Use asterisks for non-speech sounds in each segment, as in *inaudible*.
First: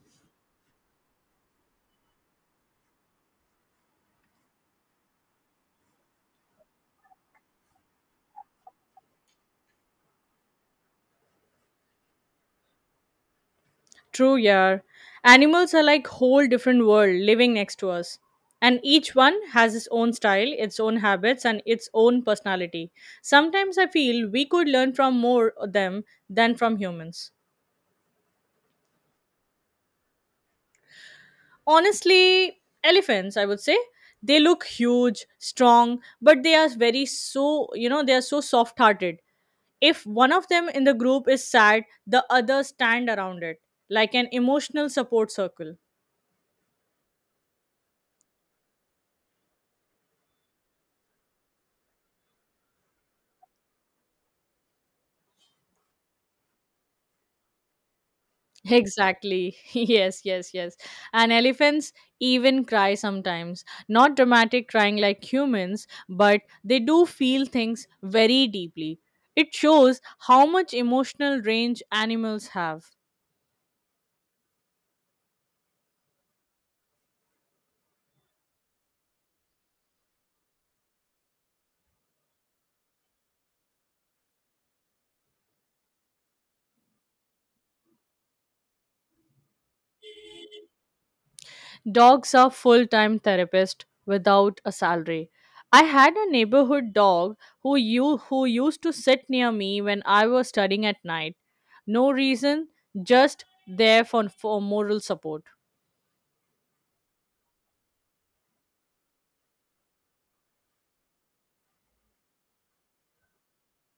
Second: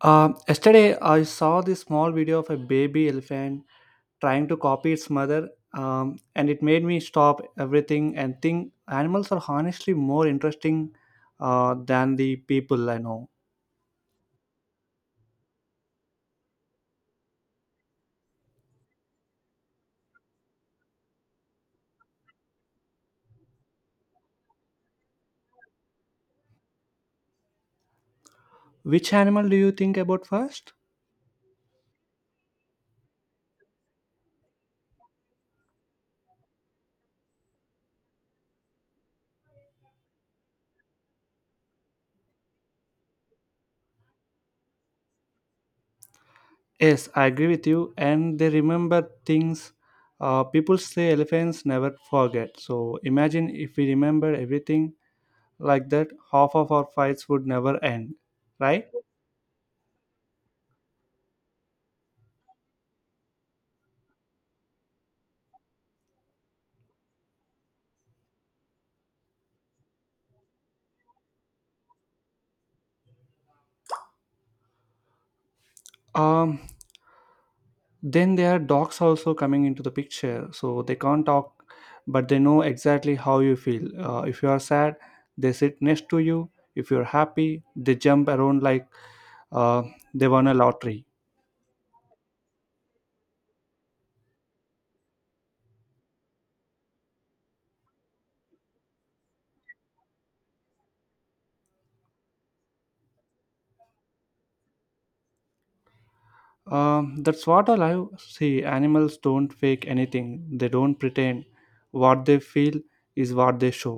Yesterday, I saw this small video of a baby elephant trying to copy its mother, and it made me stop everything and think animals are honestly more interesting than the people I know. True, yeah. Animals are like whole different world living next to us. And each one has its own style, its own habits, and its own personality. Sometimes I feel we could learn from more of them than from humans. Which animal do you think about first? Honestly, elephants, I would say, they look huge, strong, but they are very so, they are so soft hearted. If one of them in the group is sad, the others stand around it, like an emotional support circle. Yes, I agree with you, and they remember things. People say elephants never forget. So imagine if we remember everything like that, half of our fights would never end, right? Exactly. *laughs* Yes, yes, yes. And elephants even cry sometimes. Not dramatic crying like humans, but they do feel things very deeply. It shows how much emotional range animals have. Um, then there are dogs also coming into the picture, so they can't talk but they know exactly how you feel. If you are sad, they sit next to you. If you're happy, they jump around like uh, they won a lottery. Dogs are full time therapists without a salary. I had a neighborhood dog who you who used to sit near me when I was studying at night. No reason, just there for moral support. That's what I love. See, animals don't fake anything. They don't pretend. What they feel is what they show.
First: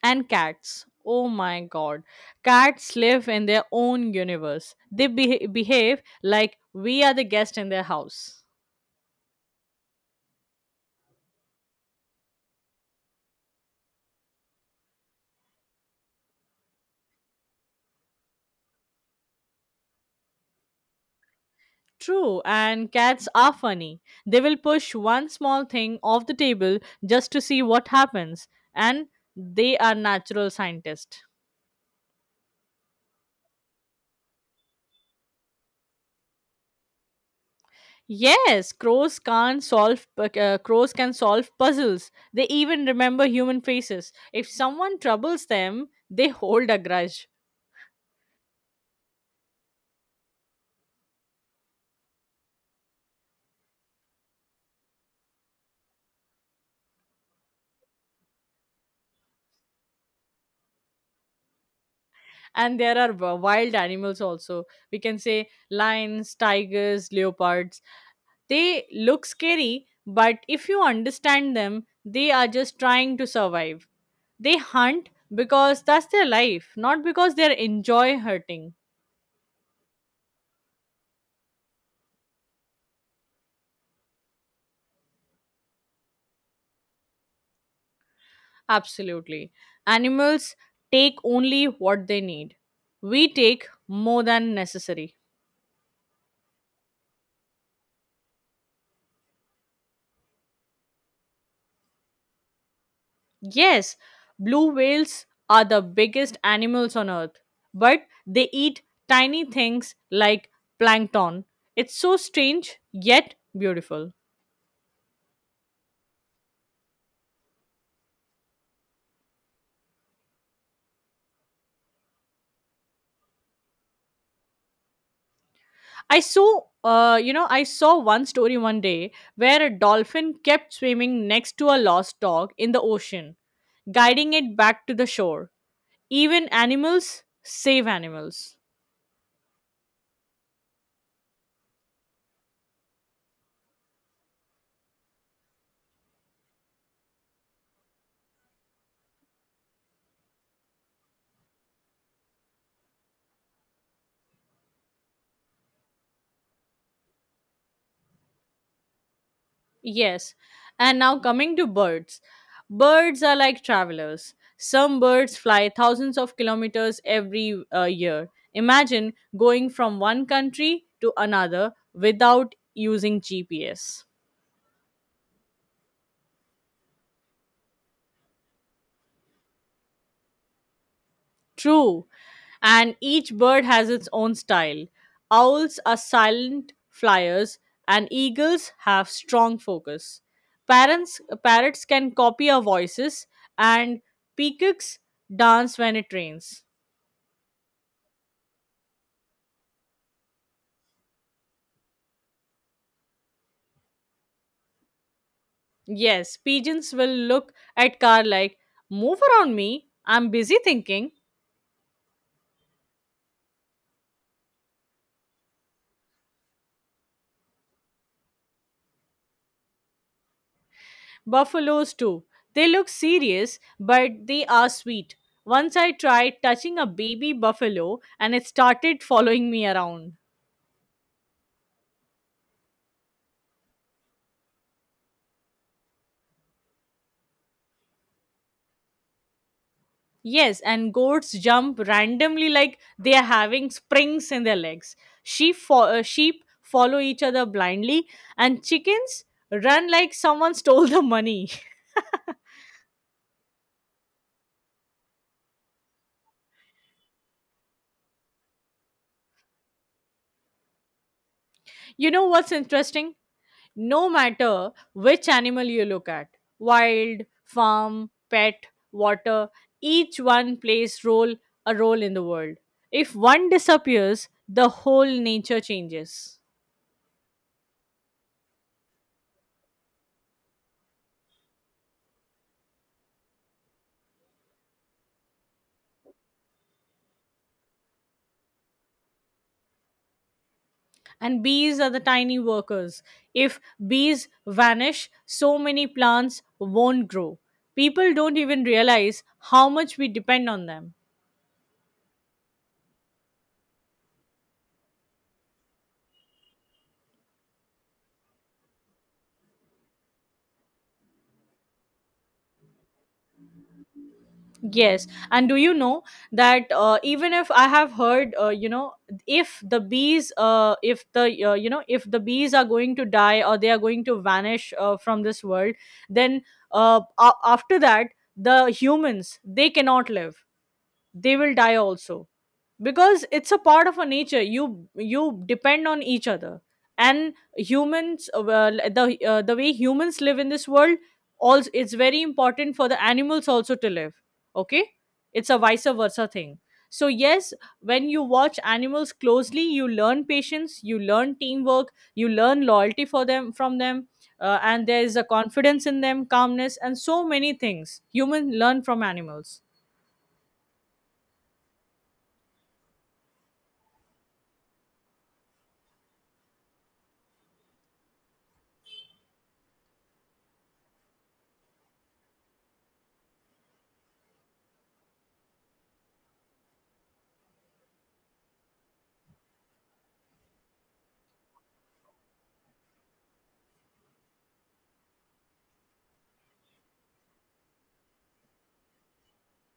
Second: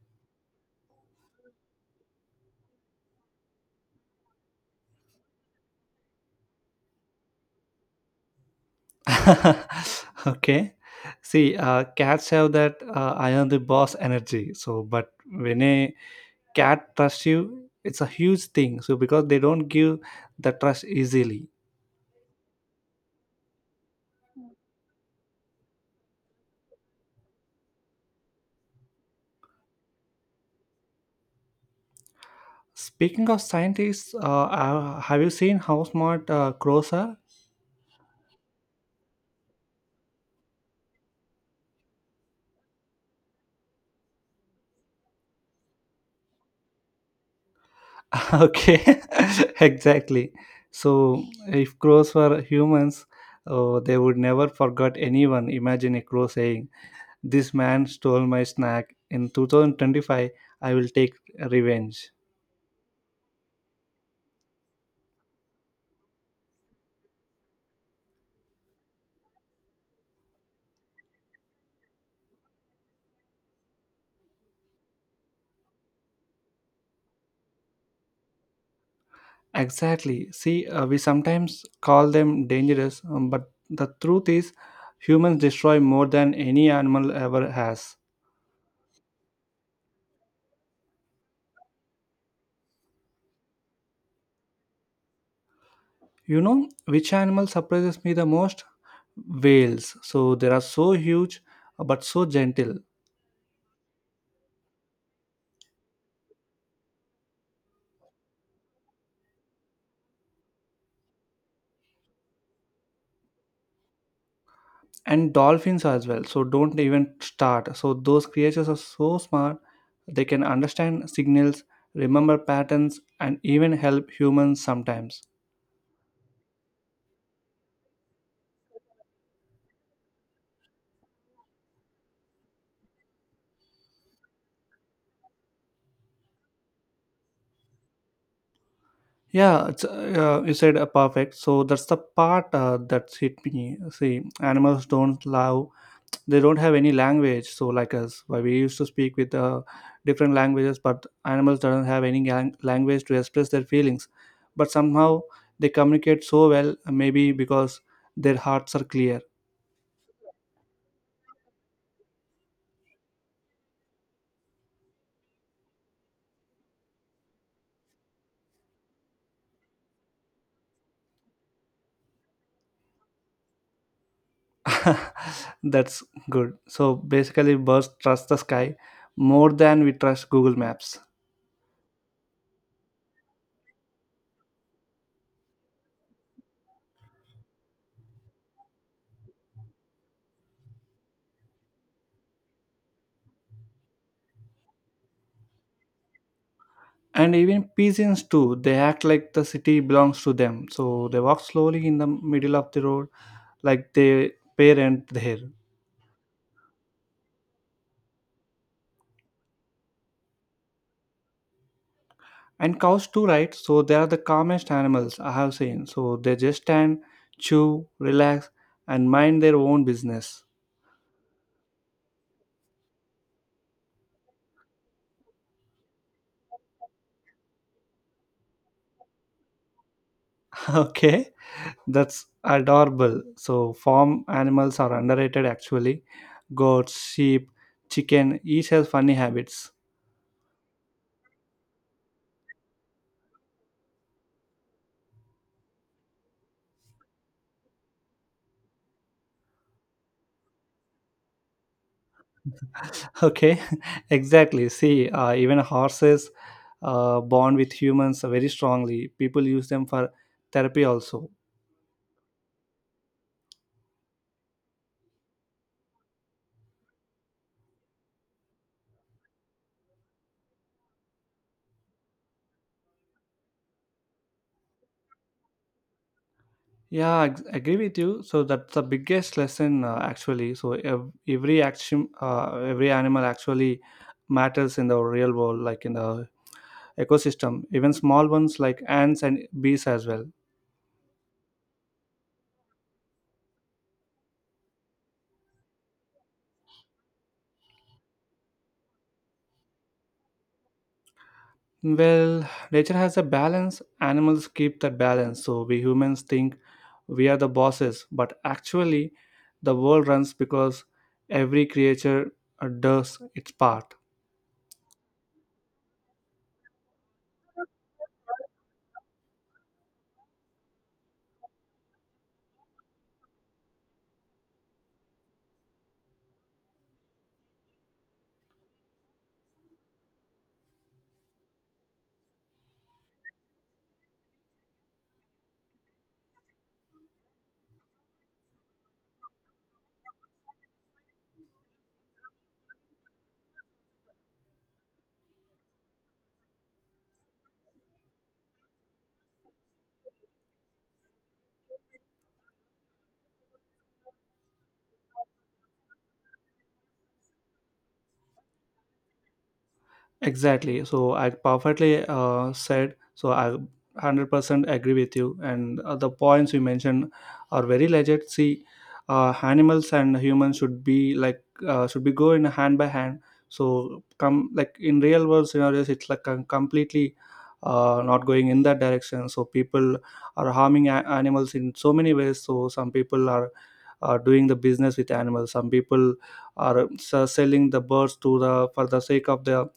And cats. Oh my god. Cats live in their own universe. They behave like we are the guest in their house. *laughs* okay, see, cats have that, I am the boss energy, so but when a cat trust you, it's a huge thing, so because they don't give the trust easily. True, and cats are funny. They will push one small thing off the table just to see what happens, and they are natural scientists. Speaking of scientists, have you seen how smart crows are? Yes, crows can solve puzzles. They even remember human faces. If *laughs* someone troubles them, they hold a grudge. okay, *laughs* exactly. So if crows were humans, oh, they would never forget anyone. Imagine a crow saying, "This man stole my snack. In 2025, I will take revenge." And there are wild animals also. We can say lions, tigers, leopards. They look scary, but if you understand them, they are just trying to survive. They hunt because that's their life, not because they enjoy hurting. Exactly. See, we sometimes call them dangerous, but the truth is, humans destroy more than any animal ever has. Absolutely. Animals take only what they need. We take more than necessary. You know which animal surprises me the most? Whales. So they are so huge but so gentle. Yes, blue whales are the biggest animals on earth, but they eat tiny things like plankton. It's so strange yet beautiful. And dolphins as well. So don't even start. So those creatures are so smart. They can understand signals, remember patterns, and even help humans sometimes. I saw, I saw one story one day where a dolphin kept swimming next to a lost dog in the ocean, guiding it back to the shore. Even animals save animals. Yeah, it's, you said perfect. So that's the part, that's hit me. See, animals don't love. They don't have any language so like us. Why we used to speak with different languages, but animals don't have any language to express their feelings, but somehow they communicate so well, maybe because their hearts are clear. Yes. And now coming to birds. Birds are like travelers. Some birds fly thousands of kilometers every year. Imagine going from one country to another without using GPS. *laughs* that's good. So basically birds trust the sky more than we trust Google Maps. True. And each bird has its own style. Owls are silent flyers, and eagles have strong focus. Parents, parrots can copy our voices, and peacocks dance when it rains. And even pigeons too, they act like the city belongs to them, so they walk slowly in the middle of the road like they parent there. Yes, pigeons will look at car like, move around me, I'm busy thinking. And cows too, right? So they are the calmest animals I have seen. So they just stand, chew, relax, and mind their own business. Buffaloes too. They look serious, but they are sweet. Once I tried touching a baby buffalo and it started following me around. *laughs* okay, that's adorable. So farm animals are underrated actually. Goats, sheep, chicken, each has funny habits. Yes, and goats jump randomly like they are having springs in their legs. Sheep follow each other blindly, and chickens run like someone stole the money. *laughs* *laughs* okay, *laughs* exactly. See, even horses bond with humans very strongly. People use them for therapy also. You know what's interesting? No matter which animal you look at, wild, farm, pet, water, each one plays role, a role in the world. If one disappears, the whole nature changes. Yeah, I agree with you. So that's the biggest lesson, actually. So every action, every animal actually matters in the real world, like in the ecosystem. Even small ones like ants and bees as well. And bees are the tiny workers. If bees vanish, so many plants won't grow. People don't even realize how much we depend on them. Well, nature has a balance. Animals keep that balance. So we humans think we are the bosses, but actually, the world runs because every creature does its part. Yes. And do you know that even if I have heard, if the bees, if if the bees are going to die, or they are going to vanish from this world, then after that, the humans, they cannot live. They will die also, because it's a part of a nature. You depend on each other. And humans well, the way humans live in this world also, it's very important for the animals also to live. Okay. It's a vice versa thing. So yes, when you watch animals closely, you learn patience, you learn teamwork, you learn loyalty for them, from them. And there is a confidence in them, calmness, and so many things humans learn from animals. Exactly. So I perfectly said. So I 100% agree with you. And the points you mentioned are very legit. See, animals and humans should be like, should be go in hand by hand. So come like in real world scenarios, it's like completely not going in that direction. So people are harming animals in so many ways. So some people are. Are doing the business with animals. Some people are selling the birds to the for the sake of the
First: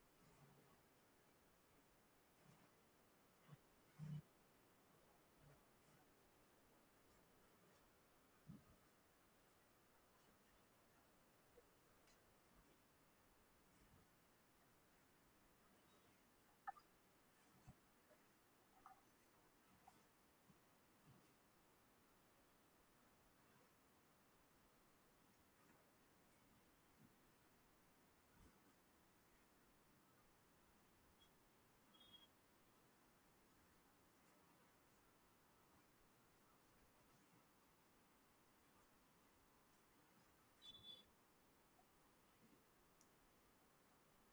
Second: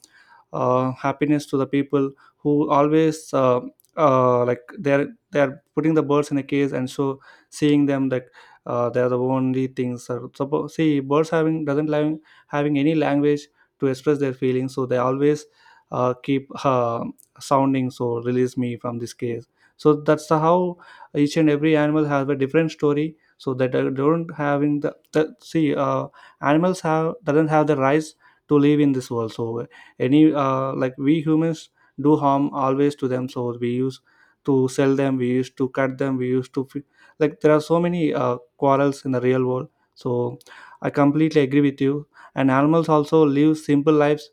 happiness to the people who always, like, they're putting the birds in a cage and so seeing them like they're the only things are suppose see birds having doesn't like having any language to express their feelings, so they always keep sounding so release me from this cage. So that's how each and every animal has a different story, so that they don't having the see animals have doesn't have the rights to live in this world. So any, like we humans do harm always to them. So we use to sell them, we used to cut them, we used to like there are so many quarrels in the real world. So I completely agree with you. And animals also live simple lives,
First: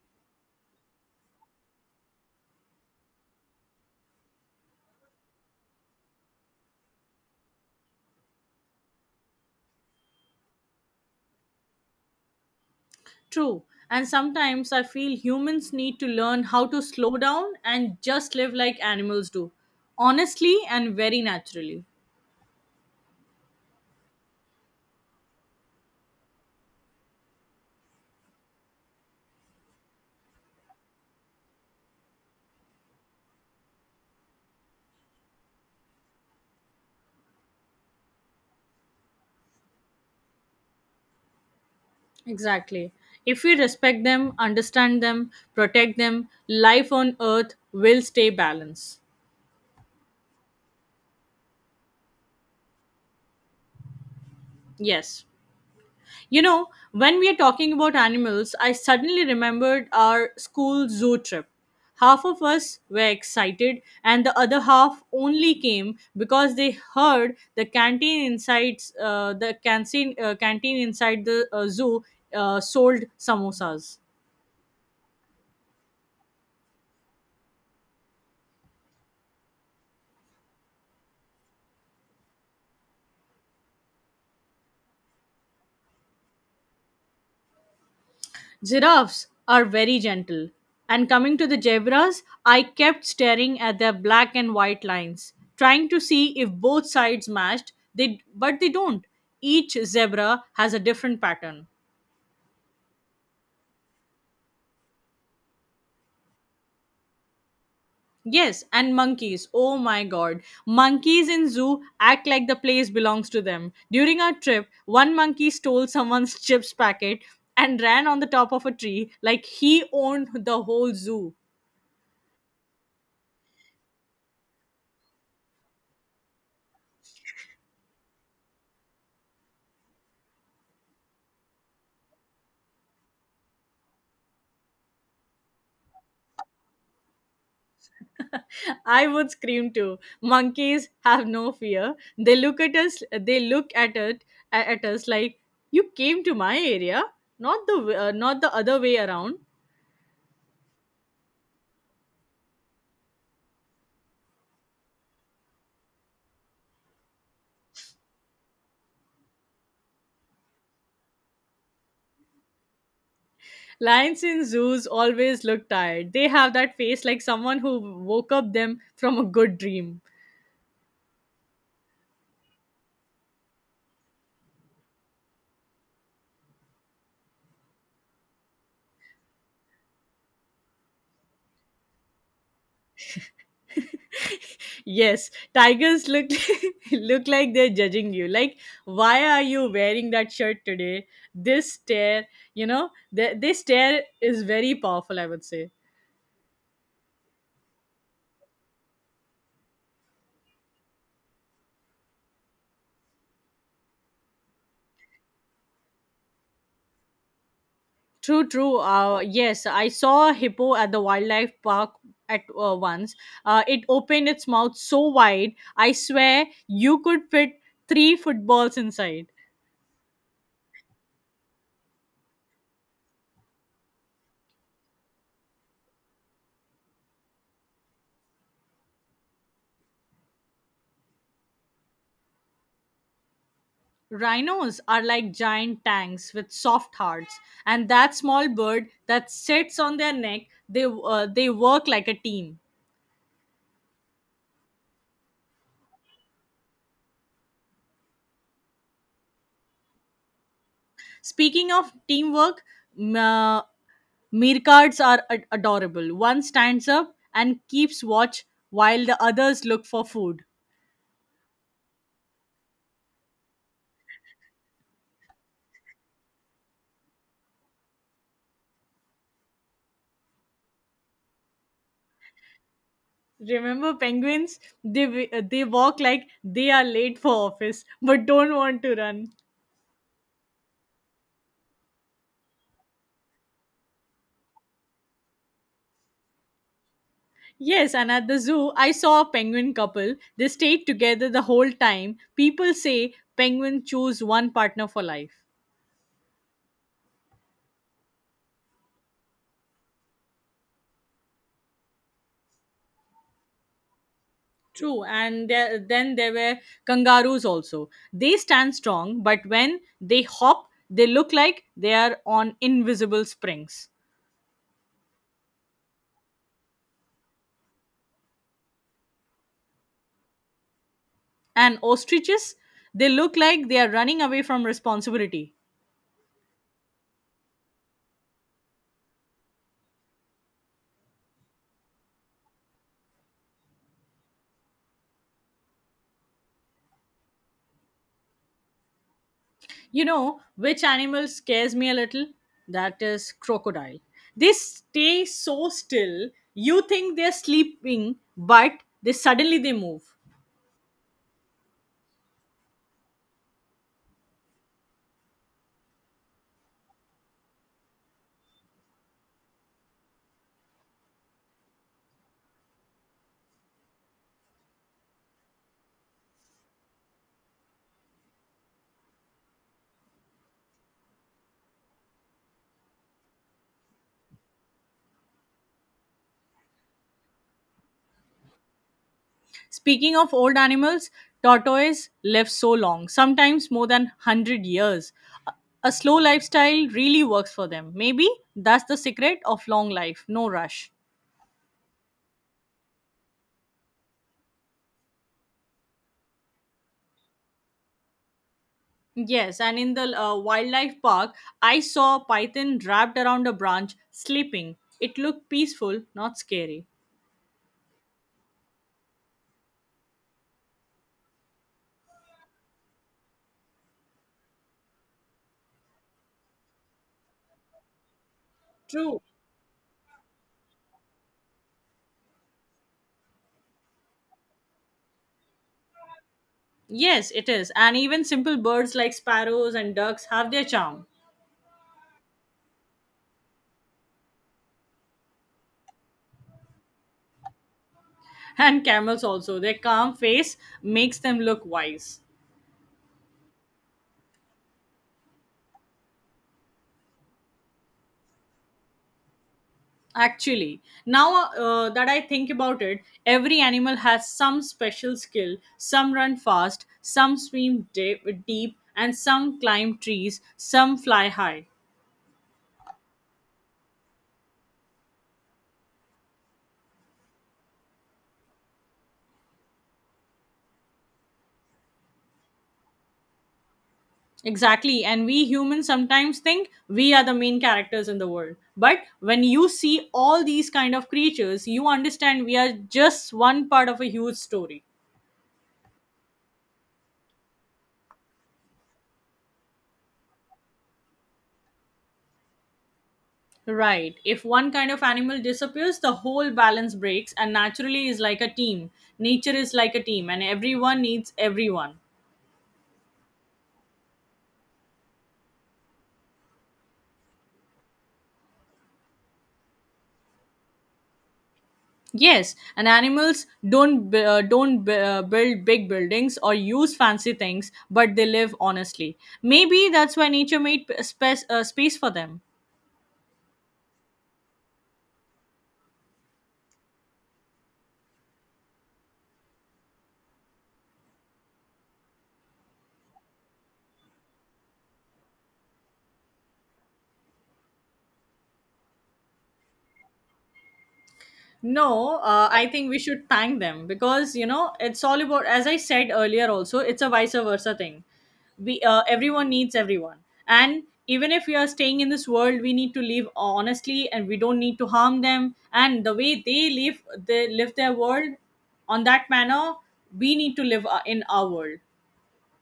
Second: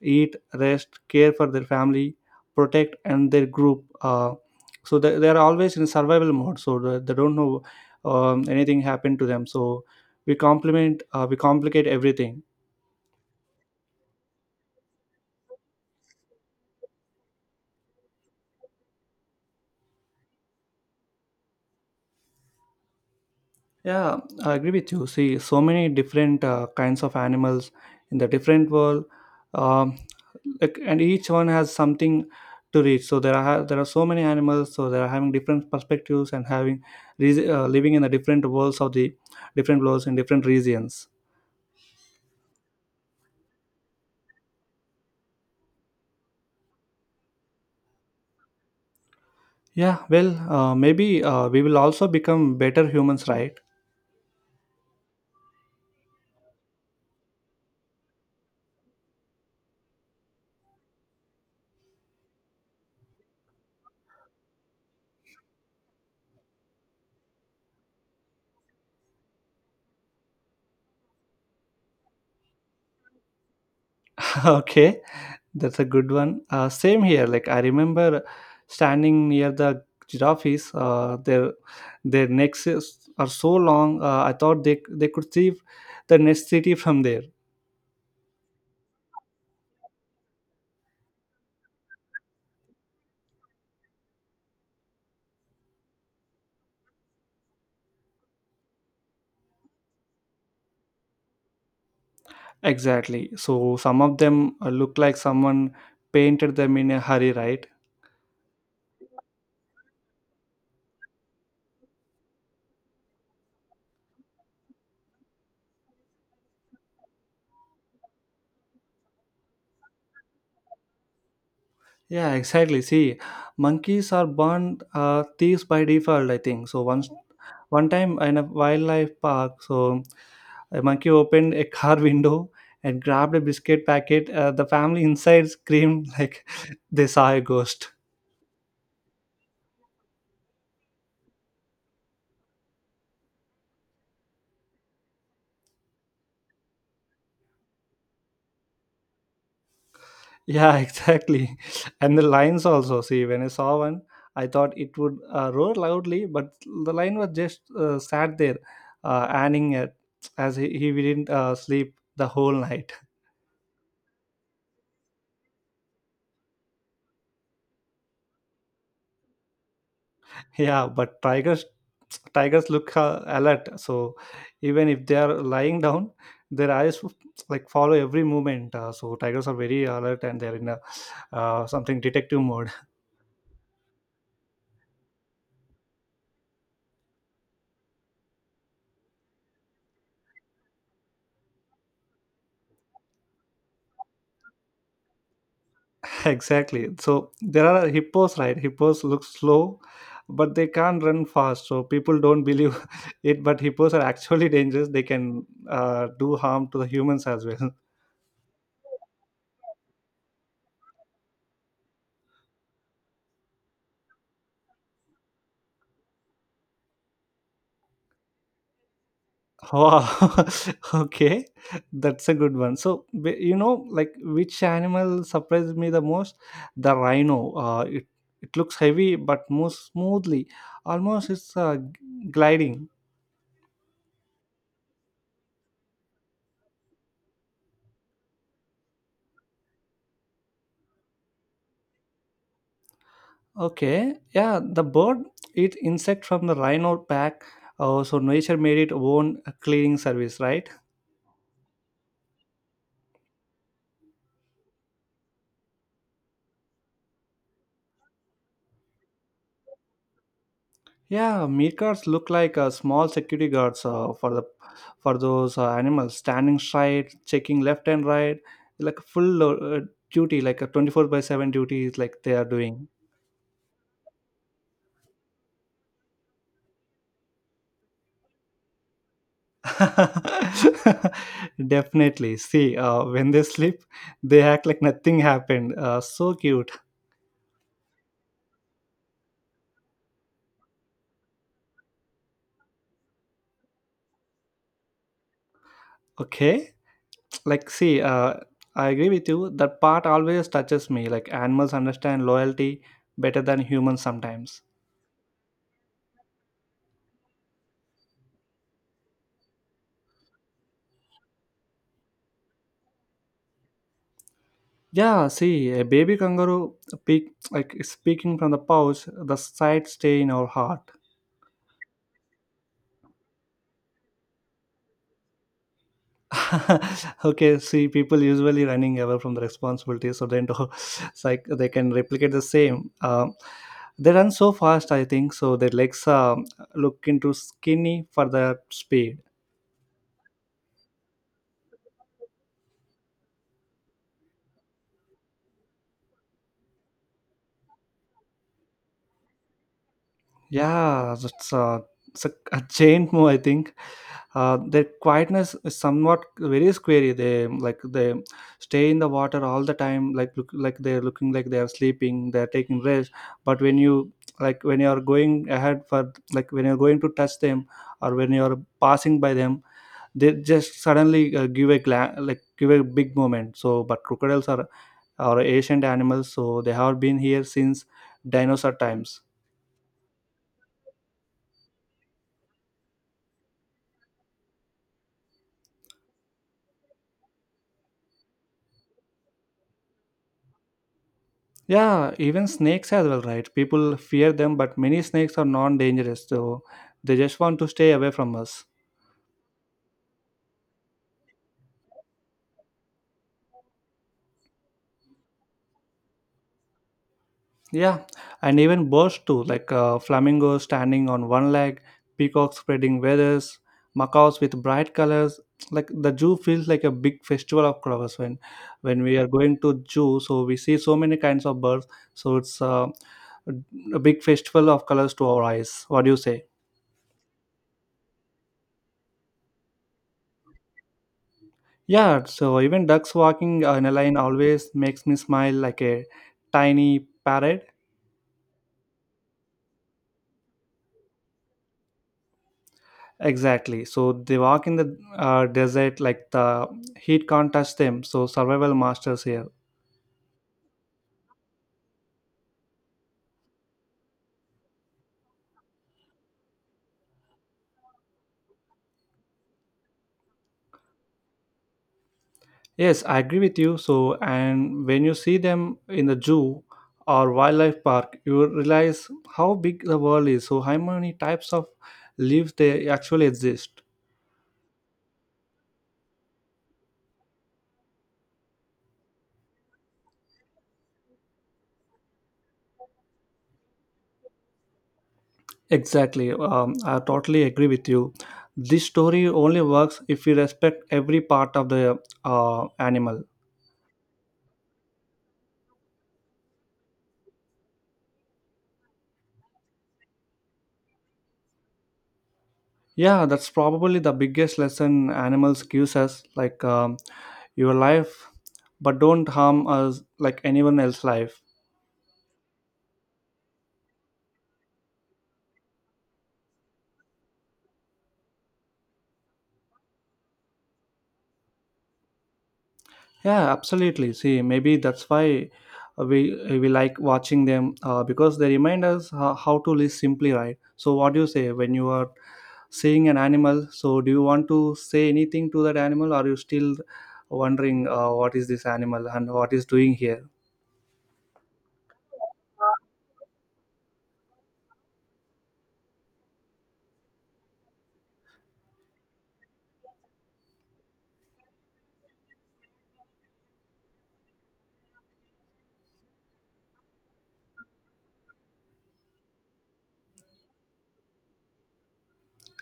eat, rest, care for their family, protect and their group. So they are always in survival mode, so they don't know anything happened to them. So we complement, we complicate everything. True. And sometimes I feel humans need to learn how to slow down and just live like animals do, honestly and very naturally. Yeah, I agree with you. See, so many different kinds of animals in the different world, um, like, and each one has something to reach. So there are so many animals. So they are having different perspectives and having living in the different worlds of the different worlds in different regions. Exactly. If we respect them, understand them, protect them, life on earth will stay balanced. Yeah, well, maybe we will also become better humans, right? Yes. You know, when we are talking about animals, I suddenly remembered our school zoo trip. Half of us were excited, and the other half only came because they heard the canteen inside the canteen canteen inside the zoo sold samosas. *laughs* okay, that's a good one. Same here. Like I remember standing near the giraffes. Their necks are so long. I thought they could see the next city from there. Giraffes are very gentle. And coming to the zebras, I kept staring at their black and white lines, trying to see if both sides matched, they but they don't. Each zebra has a different pattern. Exactly. So some of them look like someone painted them in a hurry, right? Yes, and monkeys. Oh my god. Monkeys in zoo act like the place belongs to them. During our trip, one monkey stole someone's chips packet and ran on the top of a tree like he owned the whole zoo. Yeah, exactly. See, monkeys are born thieves by default, I think. So once, one time in a wildlife park, so a monkey opened a car *laughs* window and grabbed a biscuit packet. The family inside screamed like *laughs* they saw a ghost. I would scream too. Monkeys have no fear. They look at us. They look at it at us like, you came to my area, not the not the other way around. Yeah, *laughs* exactly. And the lions also. See, when I saw one, I thought it would roar loudly, but the lion was just sat there, adding it as he didn't sleep the whole night. Lions in zoos always look tired. They have that face like someone who woke up them from a good dream. Yeah, but tigers look alert. So even if they are lying down, their eyes like follow every movement. So tigers are very alert and they're in a, something detective mode. Yes, tigers look *laughs* look like they're judging you. Like, why are you wearing that shirt today? This stare, you know, this stare is very powerful, I would say. *laughs* exactly. So there are hippos, right? Hippos look slow, but they can't run fast. So people don't believe *laughs* it. But hippos are actually dangerous. They can do harm to the humans as well. True, true. Yes, I saw a hippo at the wildlife park at once. It opened its mouth so wide, I swear you could fit three footballs inside. Wow. *laughs* okay, that's a good one. So you know, like which animal surprised me the most? The rhino. It it looks heavy but moves smoothly. Almost it's gliding. Rhinos are like giant tanks with soft hearts, and that small bird that sits on their neck, they work like a team. Okay, yeah. The bird eat insect from the rhino pack. So nature made it own cleaning service, right? Speaking of teamwork, m- uh, meerkats are adorable. One stands up and keeps watch while the others look for food. Yeah, meerkats look like small security guards for the for those animals, standing straight, checking left and right, like a full duty, like a 24/7 duty is like they are doing. Remember penguins? They walk like they are late for office but don't want to run. *laughs* Definitely. See, when they sleep, they act like nothing happened. So cute. Yes, and at the zoo I saw a penguin couple. They stayed together the whole time. People say penguins choose one partner for life. Okay, like see, I agree with you. That part always touches me. Like animals understand loyalty better than humans sometimes. True, and there, then there were kangaroos also. They stand strong, but when they hop, they look like they are on invisible springs. Yeah, see, a baby kangaroo peek, like speaking from the pouch, the sight stay in our heart. And ostriches, they look like they are running away from responsibility. *laughs* okay, see, people usually running away from the responsibility, so they don't, *laughs* it's like they can replicate the same. They run so fast, I think, so their legs look into skinny for the speed. You know which animal scares me a little? That is crocodile. They stay so still. You think they're sleeping, but they suddenly they move. Yeah, that's a, it's a giant move, I think. Their quietness is somewhat very scary. They like they stay in the water all the time, like look like they're looking like they are sleeping, they're taking rest. But when you like when you are going ahead for like when you're going to touch them or when you're passing by them, they just suddenly give a like give a big moment. So, but crocodiles are ancient animals, so they have been here since dinosaur times. Speaking of old animals, tortoise live so long, sometimes more than 100 years. A a slow lifestyle really works for them. Maybe that's the secret of long life, no rush. Yeah, even snakes as well, right? People fear them, but many snakes are non dangerous, so they just want to stay away from us. Yes, and in the wildlife park, I saw a python wrapped around a branch sleeping. It looked peaceful, not scary. Yeah, and even birds too, like flamingos standing on one leg, peacocks spreading feathers, macaws with bright colors. Like the zoo feels like a big festival of colors when we True. are going to zoo. So we see so many kinds of birds. So it's a big festival of colors to our eyes. What do you say? Yes, it is. And even simple birds like sparrows and ducks have their charm. Yeah, so even ducks walking in a line always makes me smile like a tiny parrot. And camels also. Their calm face makes them look wise. Exactly. So they walk in the desert like the heat can't touch them. So survival masters here. Actually, now that I think about it, every animal has some special skill. Some run fast, some swim deep, and some climb trees, some fly high. Yes, I agree with you. So and when you see them in the zoo or wildlife park, you will realize how big the world is. So how many types of leaves they actually exist. Exactly. And we humans sometimes think we are the main characters in the world. But when you see all these kind of creatures, you understand we are just one part of a huge story. Exactly. I totally agree with you. This story only works if we respect every part of the animal. Right. If one kind of animal disappears, the whole balance breaks and naturally is like a team. Nature is like a team and everyone needs everyone. Yeah, that's probably the biggest lesson animals gives us, like, your life, but don't harm us like anyone else's life. Yes, and animals don't bu- build big buildings or use fancy things, but they live honestly. Maybe that's why nature made space for them. Yeah, absolutely. See, maybe that's why we like watching them because they remind us how to live simply, right? So, what do you say when you are seeing an animal? So, do you want to say anything to that animal? Or are you still wondering what is this animal and what is doing here? No, I think we should thank them because you know it's all about. As I said earlier, also it's a vice versa thing. We everyone needs everyone, and even if we are staying in this world, we need to live honestly, and we don't need to harm them. And the way they live their world on that manner. We need to live in our world.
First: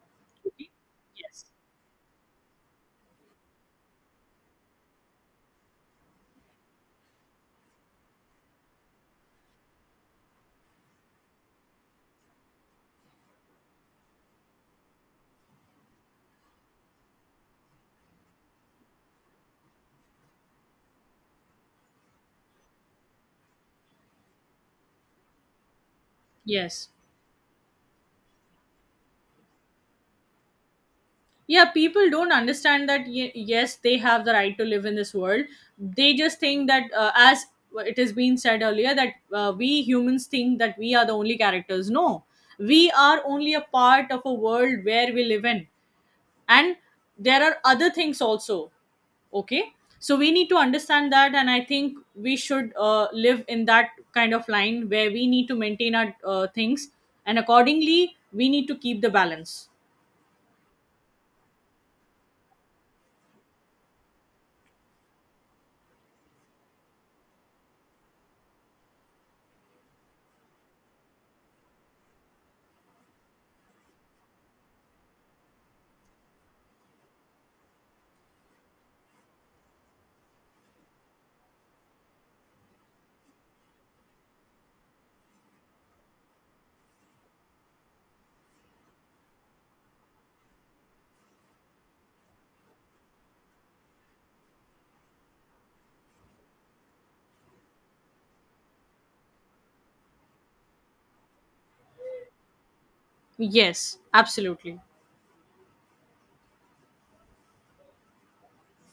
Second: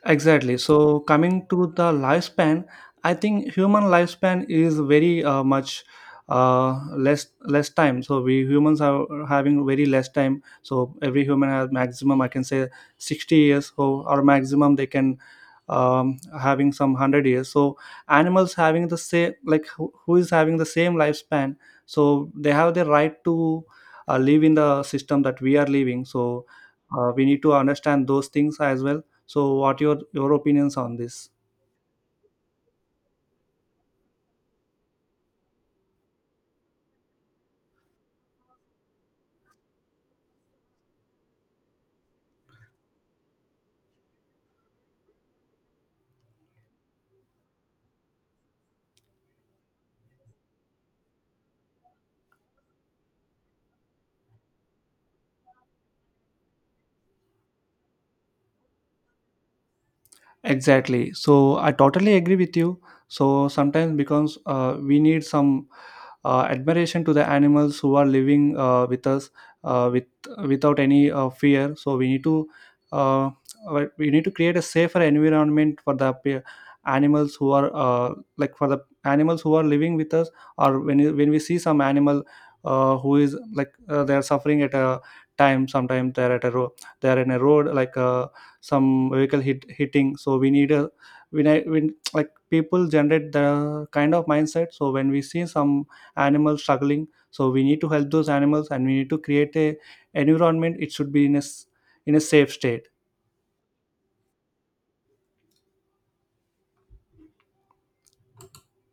Exactly. So coming Yes. to the lifespan, I think human lifespan is very much less less time. So we humans are having very less time. So every human has maximum, I can say, 60 years. So or maximum they can having some 100 years. So animals having the same, like who is having the same lifespan. So they have the right to live in the system that we are living. So Yes. We need to understand those things as well, so what your opinions on this. Yeah, people don't understand that yes, they have the right to live in this world. They just think that as it has been said earlier, that we humans think that we are the only characters. No, we are only a part of a world where we live in. And there are other things also. Okay. So we need to understand that, and I think we should live in that kind of line where we need to maintain our things, and accordingly we need to keep the balance. Exactly. So I totally agree with you. So sometimes because we need some admiration to the animals who are living with us with without any fear. So we need to, uh, we need to create a safer environment for the animals who are, like for the animals who are living with us or when when we see some animal, who is like they are suffering at a time. Sometimes they are at a road, they are in a road, like some vehicle hitting. So we need a when I when like people generate the kind of mindset, so when we see some animals struggling, so we need to help those animals and we need to create a environment it should be in a in a safe state. Yes, absolutely.